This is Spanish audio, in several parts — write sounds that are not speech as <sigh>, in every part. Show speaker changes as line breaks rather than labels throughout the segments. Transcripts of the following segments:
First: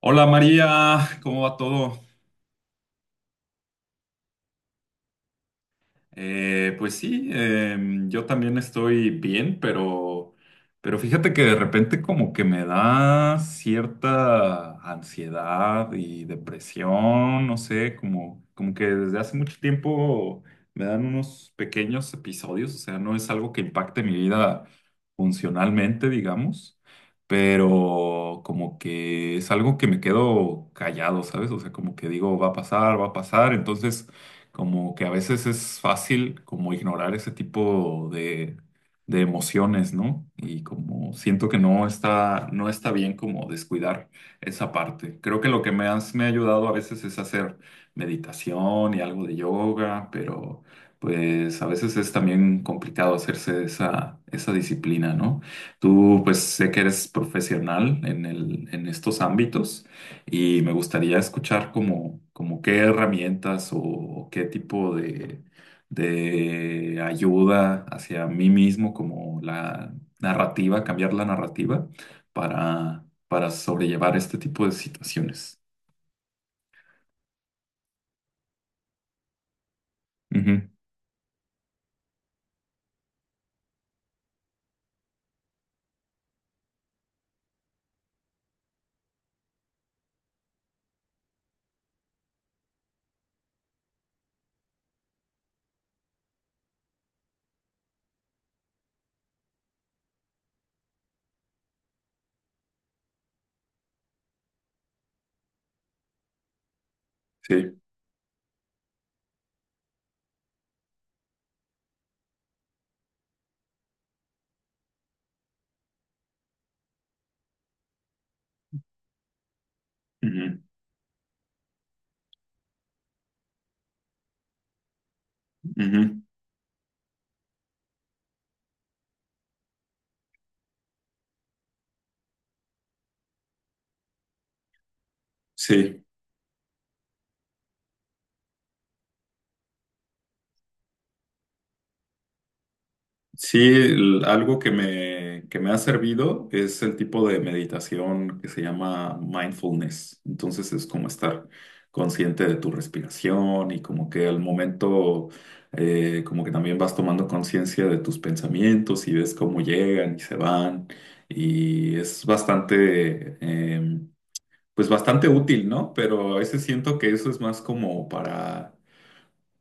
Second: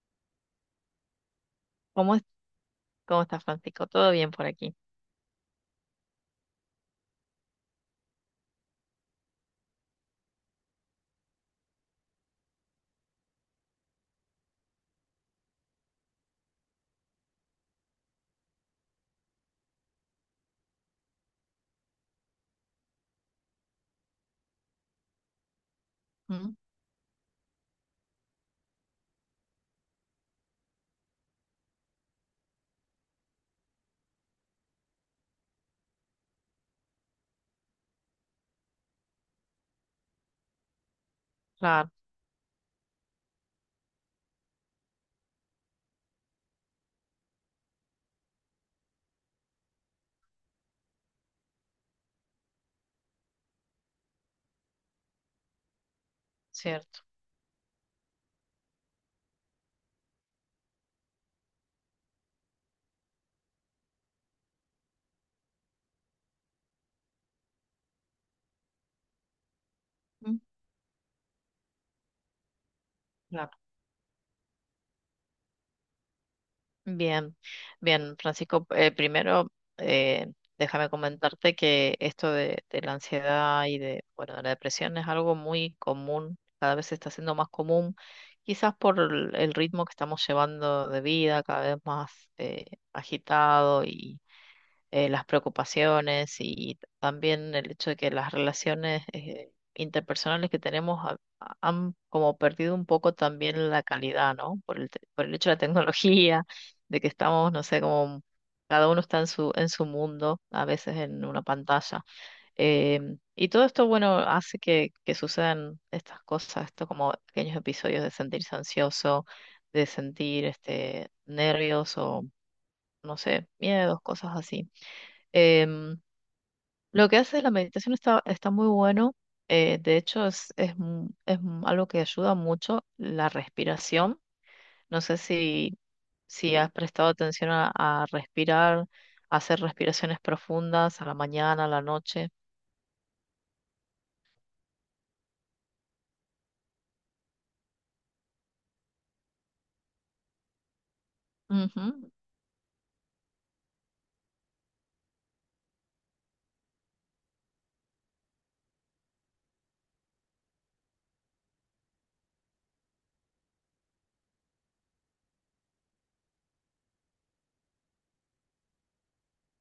Hola María, ¿cómo va todo?
¿Cómo, es- ¿Cómo estás, Francisco? ¿Todo bien por aquí?
Pues sí, yo también estoy bien, pero fíjate que de repente como que me da cierta ansiedad y depresión, no sé, como que desde hace mucho tiempo me dan unos pequeños episodios. O sea, no es algo que impacte mi vida funcionalmente,
Mm.
digamos, pero como que es algo que me quedo callado, ¿sabes? O sea, como que digo, va a pasar, va a pasar. Entonces como que a veces es fácil como ignorar ese tipo de, emociones, ¿no? Y como siento que no
Claro.
está, no está bien como descuidar esa parte. Creo que lo que me ha ayudado a veces es hacer meditación y algo de yoga, pero pues a veces es también complicado hacerse esa disciplina, ¿no? Tú pues sé que
Cierto.
eres profesional en estos ámbitos. Y me gustaría escuchar como qué herramientas o qué tipo de, ayuda hacia mí mismo, como la
Mm.
narrativa, cambiar la narrativa para
Claro.
sobrellevar este tipo de situaciones.
Bien, bien, Francisco. Primero, eh,
Ujú.
déjame comentarte que esto de la ansiedad y de, bueno, de la depresión es algo muy común, cada vez se está haciendo más común, quizás por el ritmo que estamos llevando de vida, cada vez más eh, agitado y las preocupaciones y también el hecho de que las relaciones interpersonales que tenemos han como perdido un poco también la calidad, ¿no? Por el hecho de la tecnología, de que estamos, no
Sí.
sé, como cada uno está en su mundo, a veces en una pantalla. Y todo esto, bueno, hace que sucedan estas cosas, esto como pequeños episodios de sentirse ansioso, de sentir
Ujú,
este, nervios o, no sé, miedos, cosas así. Em,
ujú.
lo que hace la meditación está, está muy bueno. De hecho, algo que ayuda mucho la respiración. No sé
Sí.
si has prestado atención a respirar, a hacer respiraciones profundas a la mañana, a la noche.
Sí, algo que me ha servido es el tipo de meditación que se llama mindfulness. Entonces es como estar
Ujú.
consciente de tu respiración y como que al momento, como que también vas tomando conciencia de tus pensamientos y ves cómo llegan y se van. Y es bastante, pues bastante útil, ¿no? Pero a veces siento que eso es más como para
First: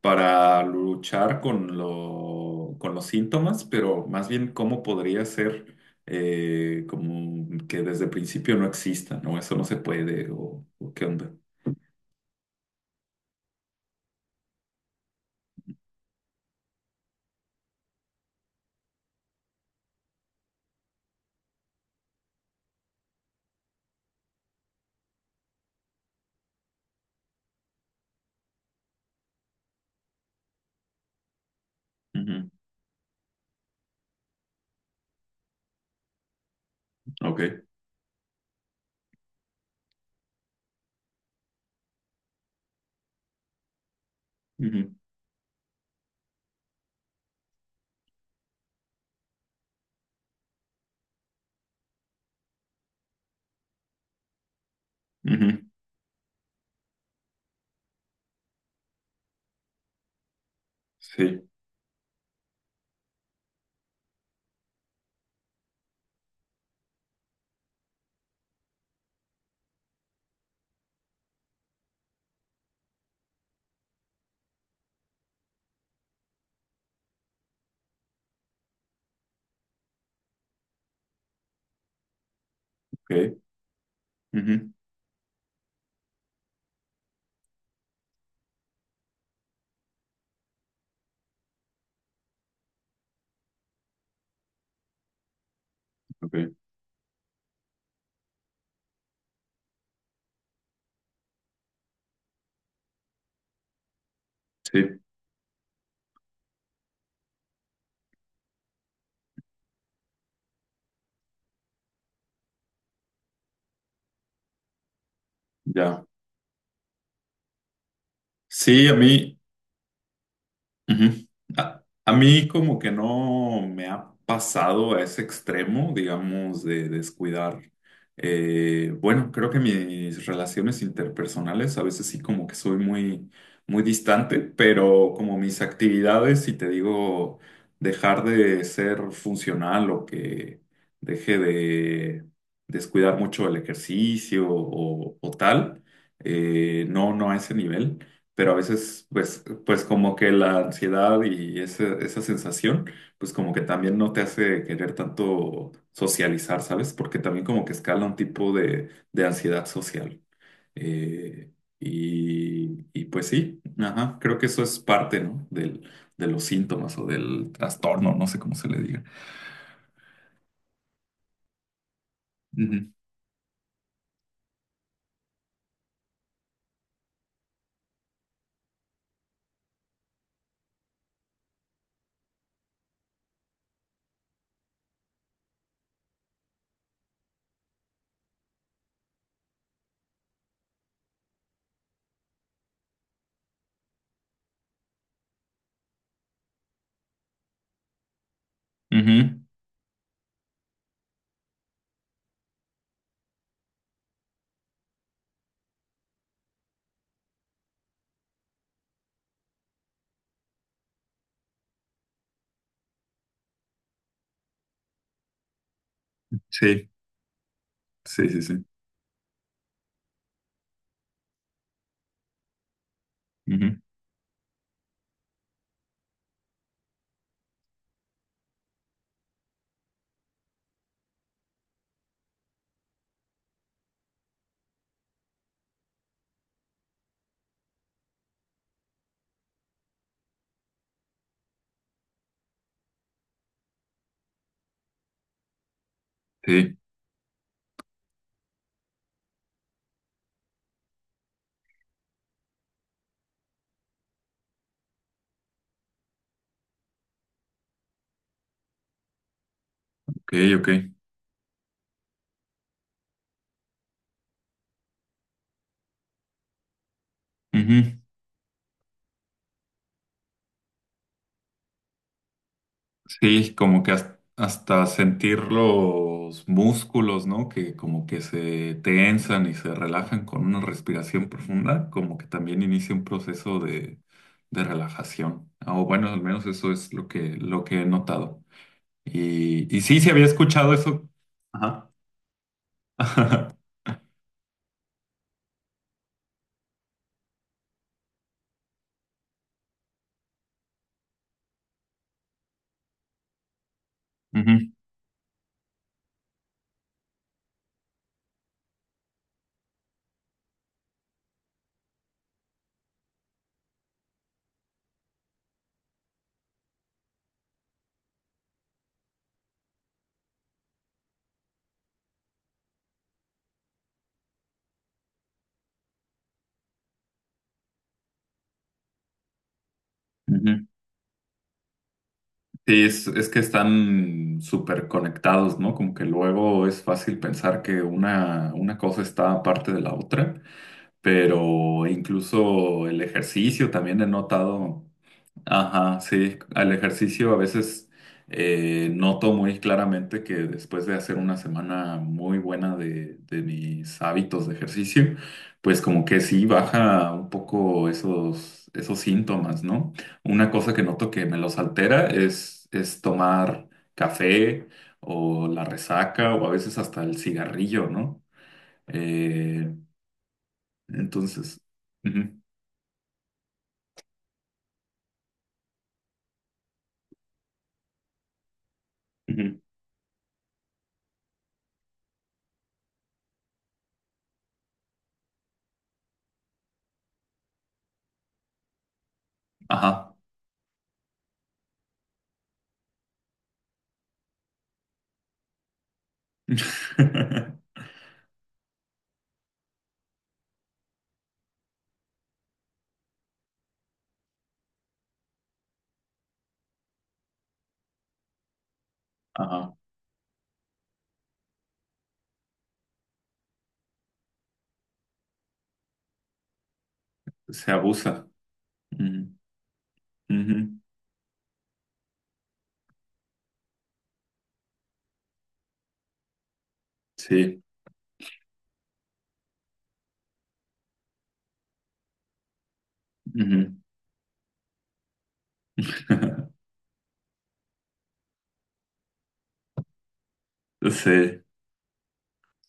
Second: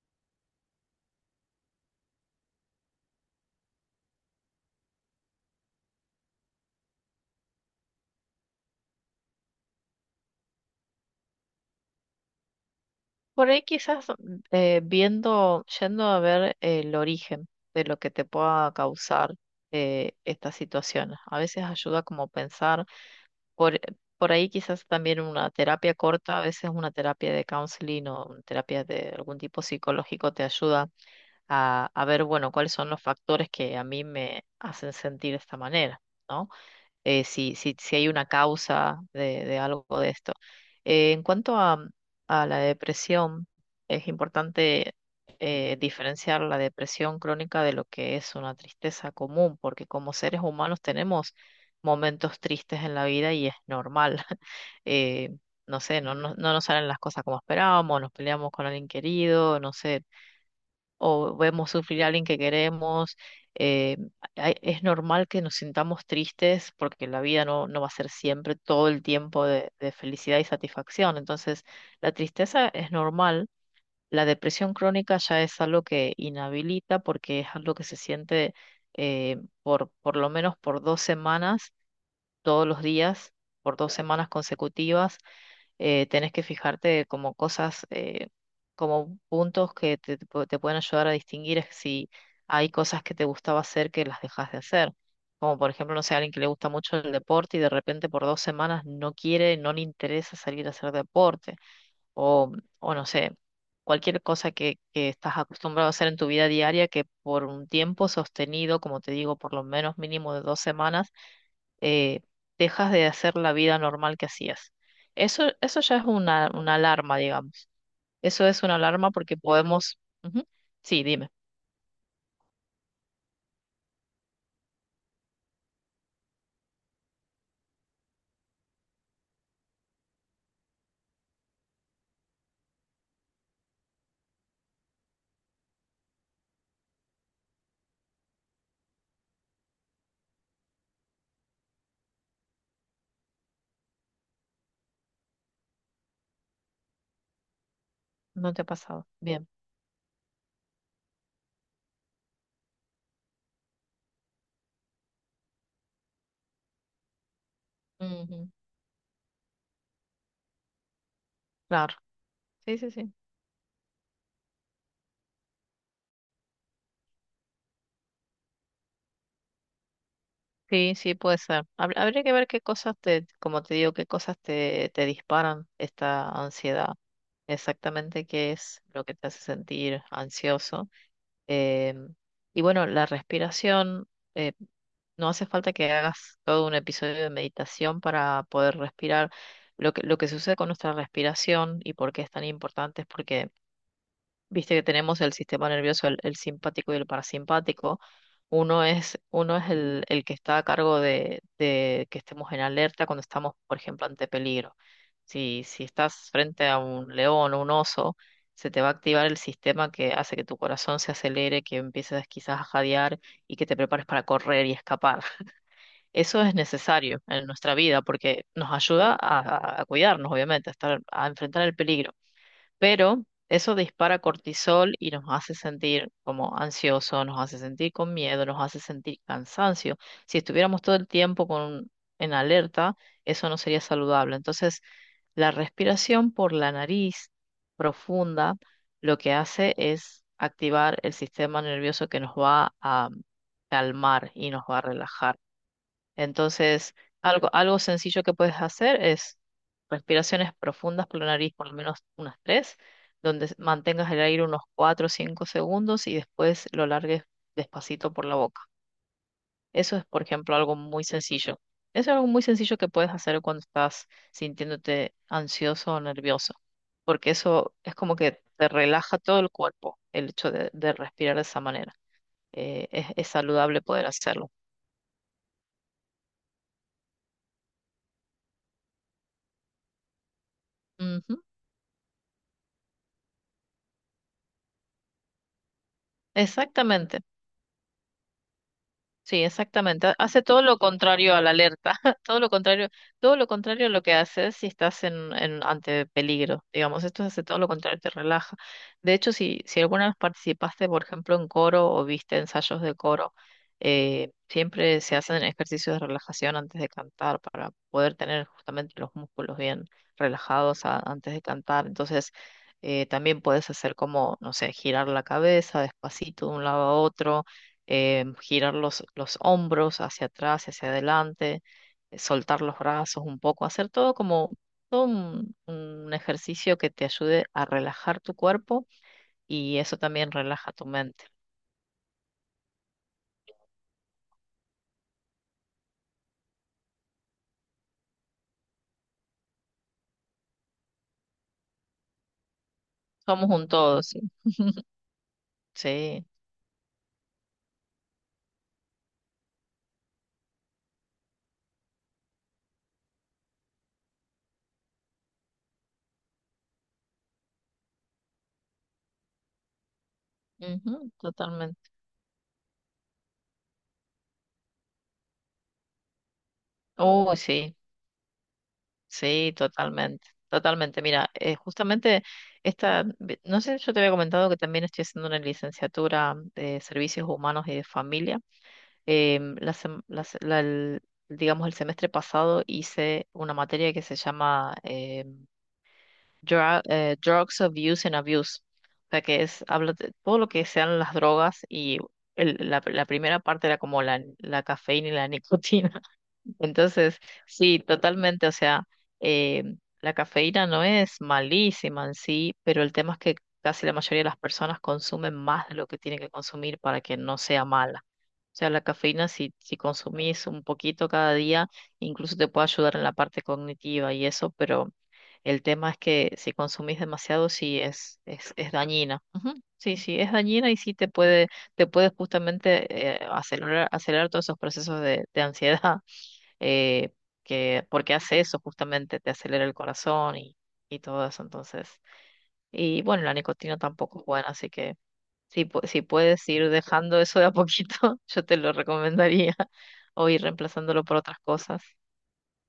luchar con con los síntomas, pero más bien cómo podría ser, como que desde el principio no exista, ¿no? Eso no se puede, o qué onda.
Por ahí quizás eh, yendo a ver el origen de lo que te pueda causar estas situaciones. A veces ayuda como pensar. Por, por ahí quizás también una terapia corta, a veces una terapia de counseling o una terapia de algún tipo psicológico te ayuda a ver,
Ujú.
bueno, cuáles son los factores que a mí me hacen sentir de esta manera, ¿no? Si,
Ok.
si hay una causa de algo de esto. En cuanto a la depresión, es
Ujú,
importante diferenciar la depresión crónica de lo que es una tristeza común, porque como seres humanos tenemos momentos tristes en la vida y es normal. <laughs> Eh,
ujú.
no sé, no nos salen las cosas como esperábamos, nos peleamos con alguien querido, no sé, o
Sí,
vemos sufrir a alguien que queremos. eh, es normal que nos sintamos tristes porque la vida no va a ser siempre todo el tiempo de felicidad y satisfacción. Entonces, la tristeza es normal. La depresión crónica ya es algo que inhabilita porque es algo que se siente eh, por lo menos por dos semanas, todos los días,
ok.
por dos semanas
Ujú,
consecutivas. Tenés que fijarte como cosas, como puntos que te pu- te pueden ayudar a distinguir es si hay cosas que te gustaba hacer que las dejas de hacer. Como por ejemplo, no sé, alguien que le
ok.
gusta mucho el deporte y de repente por dos semanas no quiere, no le interesa salir a hacer deporte. O, o no sé, cualquier cosa
Sí,
que estás acostumbrado a hacer en tu vida diaria que por un tiempo sostenido, como te digo, por lo menos mínimo de dos semanas, eh, dejas de hacer la vida normal que hacías. Eso ya es
ya.
una alarma, digamos. Eso es una
Sí, a
alarma porque
mí.
podemos... Ujú. Sí,
Ujú.
dime.
A mí como que no me ha pasado a ese extremo, digamos, de descuidar. Bueno, creo que mis relaciones interpersonales a veces sí como que soy muy, muy distante, pero como mis actividades, si te digo, dejar de ser funcional o que deje de descuidar mucho el ejercicio o tal, no, no a ese nivel, pero
No
a
te ha
veces,
pasado.
pues,
Bien.
pues como que la ansiedad y esa sensación, pues como que también no te hace querer tanto socializar, ¿sabes? Porque también como que escala un
Ujú.
tipo de, ansiedad social. Eh,
Claro. Sí, sí,
y
sí.
pues sí, ajá, creo que eso es parte, ¿no? De los síntomas o del trastorno, no sé cómo se le diga.
Sí, sí, puede ser. Habría que ver qué
Ujú,
cosas te, como te digo, qué cosas te disparan esta ansiedad. Exactamente qué es lo que te hace sentir ansioso. Em, y bueno, la respiración. eh, No hace falta que hagas todo un episodio de meditación para poder respirar. Lo que sucede con nuestra respiración y por qué es tan importante es porque viste que tenemos el sistema nervioso, el simpático y el parasimpático.
ujú.
Uno es el que está a cargo de que estemos en alerta cuando estamos, por ejemplo, ante peligro. Si estás frente a un león o un oso, se te va a activar el sistema que hace que tu corazón se acelere, que empieces quizás a jadear y que te prepares para correr y escapar. Eso es
Sí,
necesario en nuestra vida
sí, sí,
porque
sí.
nos ayuda a cuidarnos, obviamente, a estar, a enfrentar el peligro. Pero eso
Ujú.
dispara cortisol y nos hace sentir como ansioso, nos hace sentir con miedo, nos hace sentir cansancio. Si estuviéramos todo el tiempo con, en alerta, eso no sería saludable. Entonces, la respiración por la nariz profunda lo que hace es activar el sistema nervioso que nos va a calmar y nos va a relajar.
Sí,
Entonces, algo sencillo que puedes hacer es respiraciones profundas por la nariz, por lo menos unas tres, donde mantengas el aire unos cuatro o cinco segundos y después lo largues despacito por la boca. Eso es, por
ok,
ejemplo,
ok.
algo muy sencillo. Eso es algo muy sencillo que puedes hacer cuando estás sintiéndote ansioso o nervioso, porque eso es
Ujú.
como que te relaja todo el cuerpo, el hecho de respirar de esa manera. Es
Sí,
saludable
como que
poder hacerlo.
hasta sentir los músculos, ¿no? Que como que se tensan y se relajan con una respiración
Ujú.
profunda, como que también inicia un proceso de, relajación. Ah, o bueno, al menos eso es lo
Exactamente.
que, he notado.
Sí,
Y sí,
exactamente.
sí había
Hace todo
escuchado
lo
eso.
contrario a la
Ajá.
alerta, <laughs> todo lo contrario, todo lo
<laughs>
contrario a lo que haces si estás en ante peligro. Digamos, esto hace todo lo contrario, te relaja. De hecho, si alguna vez participaste, por ejemplo, en coro o viste ensayos de coro,
Ujú,
siempre se hacen ejercicios de relajación antes de cantar para poder tener justamente los músculos bien relajados antes de cantar. Entonces, también puedes hacer como, no sé, girar la cabeza despacito de un lado a otro, girar los hombros hacia atrás, hacia adelante, soltar los brazos un poco, hacer todo como todo un ejercicio que te ayude a relajar tu cuerpo y eso también
ujú.
relaja tu mente.
Sí, es que están súper conectados, ¿no? Como que luego es fácil pensar que una cosa está aparte de la otra, pero incluso el
Somos un
ejercicio
todo,
también he
sí.
notado,
<laughs>
ajá,
Sí,
sí, al ejercicio a veces, noto muy claramente que después de hacer una semana muy buena de, mis hábitos de ejercicio, pues como que sí baja un poco esos síntomas, ¿no? Una cosa que noto
ujú,
que me los
totalmente.
altera es tomar café o la resaca o a veces hasta el
Uy, sí,
cigarrillo, ¿no?
sí,
Eh,
totalmente, totalmente. Mira,
entonces.
justamente
Ujú.
no sé, yo te había comentado que también estoy haciendo una licenciatura de servicios humanos y de familia. Em,
Ujú.
la sem- la se- la- el- digamos, el semestre pasado hice una materia que se llama Drugs Abuse and Abuse, o sea, que habla de
Ajá.
todo lo que sean las drogas y la primera parte era como la cafeína y la <laughs> nicotina. Entonces, sí,
<laughs>
totalmente, o sea, eh, la cafeína no es malísima en sí, pero el tema es que casi la mayoría de las personas consumen más de lo que tienen que consumir para que no sea mala. O sea, la cafeína,
Ajá.
si consumís un poquito cada día, incluso te puede ayudar en la parte cognitiva y eso, pero el tema es que si consumís demasiado,
Se
sí
abusa.
es dañina.
Mm.
Ujú. Sí, sí, es dañina y
Ujú.
sí te puede justamente acelerar todos esos procesos de ansiedad eh,
Sí.
porque hace eso justamente, te acelera el corazón y todo eso, entonces, y bueno, la
Ujú.
nicotina tampoco es buena, así que si puedes
<laughs>
ir dejando eso de a poquito, <laughs> yo te lo recomendaría, <laughs> o ir reemplazándolo por otras
Sí.
cosas.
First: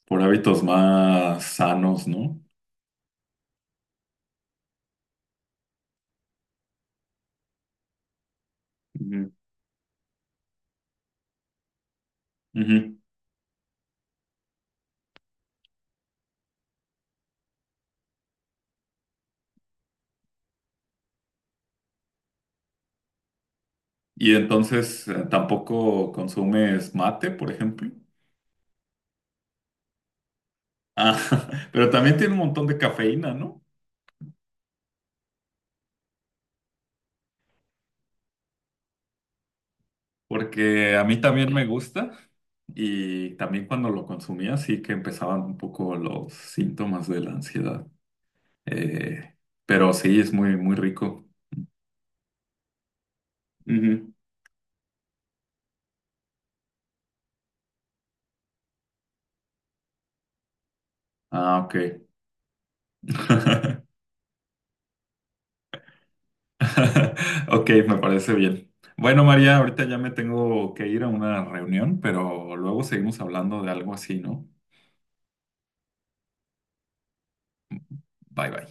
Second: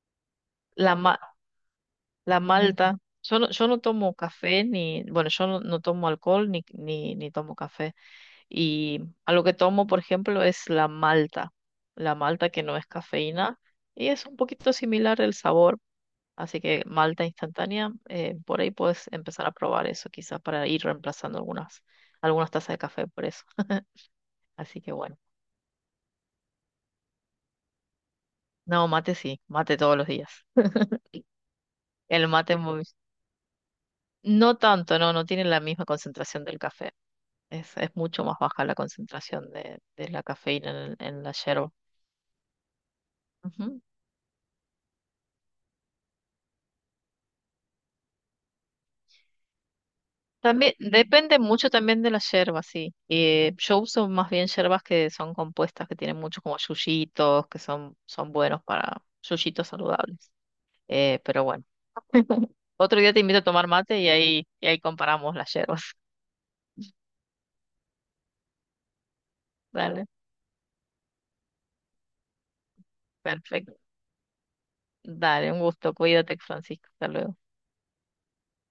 Por hábitos
La, ma-
más sanos, ¿no?
la malta, yo no tomo café, ni, bueno, yo no, no tomo alcohol, ni tomo café, y
Ujú.
algo que tomo, por ejemplo, es la malta que no es
Ujú.
cafeína, y es un poquito similar el sabor. Así que malta instantánea, por ahí puedes empezar a probar eso, quizás para ir reemplazando algunas tazas de café por eso.
Y
Así que
entonces,
bueno,
¿tampoco consumes mate, por ejemplo?
no, mate sí, mate todos los días.
Ah, <laughs> pero también
El
tiene un
mate
montón de
muy,
cafeína, ¿no?
no tanto, no tiene la misma concentración del café. Es mucho más baja la concentración de la cafeína en,
Porque a mí
en la
también me
yerba.
gusta y también
Ujú.
cuando lo consumía sí que empezaban un poco los síntomas de la ansiedad. Eh, pero sí, es muy,
También
muy rico.
depende mucho también de la yerba, sí. Yo uso
Ujú.
más bien yerbas que son compuestas, que tienen mucho como yuyitos, que son buenos para yuyitos saludables. Pero
Ah,
bueno,
ok.
<laughs> otro día te invito a tomar
<laughs>
mate y ahí comparamos las yerbas. <laughs>
Ok, me parece bien. Bueno, María, ahorita ya
Dale,
me tengo que ir a una reunión, pero luego seguimos hablando de
perfecto.
algo así, ¿no?
Dale, un gusto. Cuídate, Francisco. Hasta luego.
Bye bye.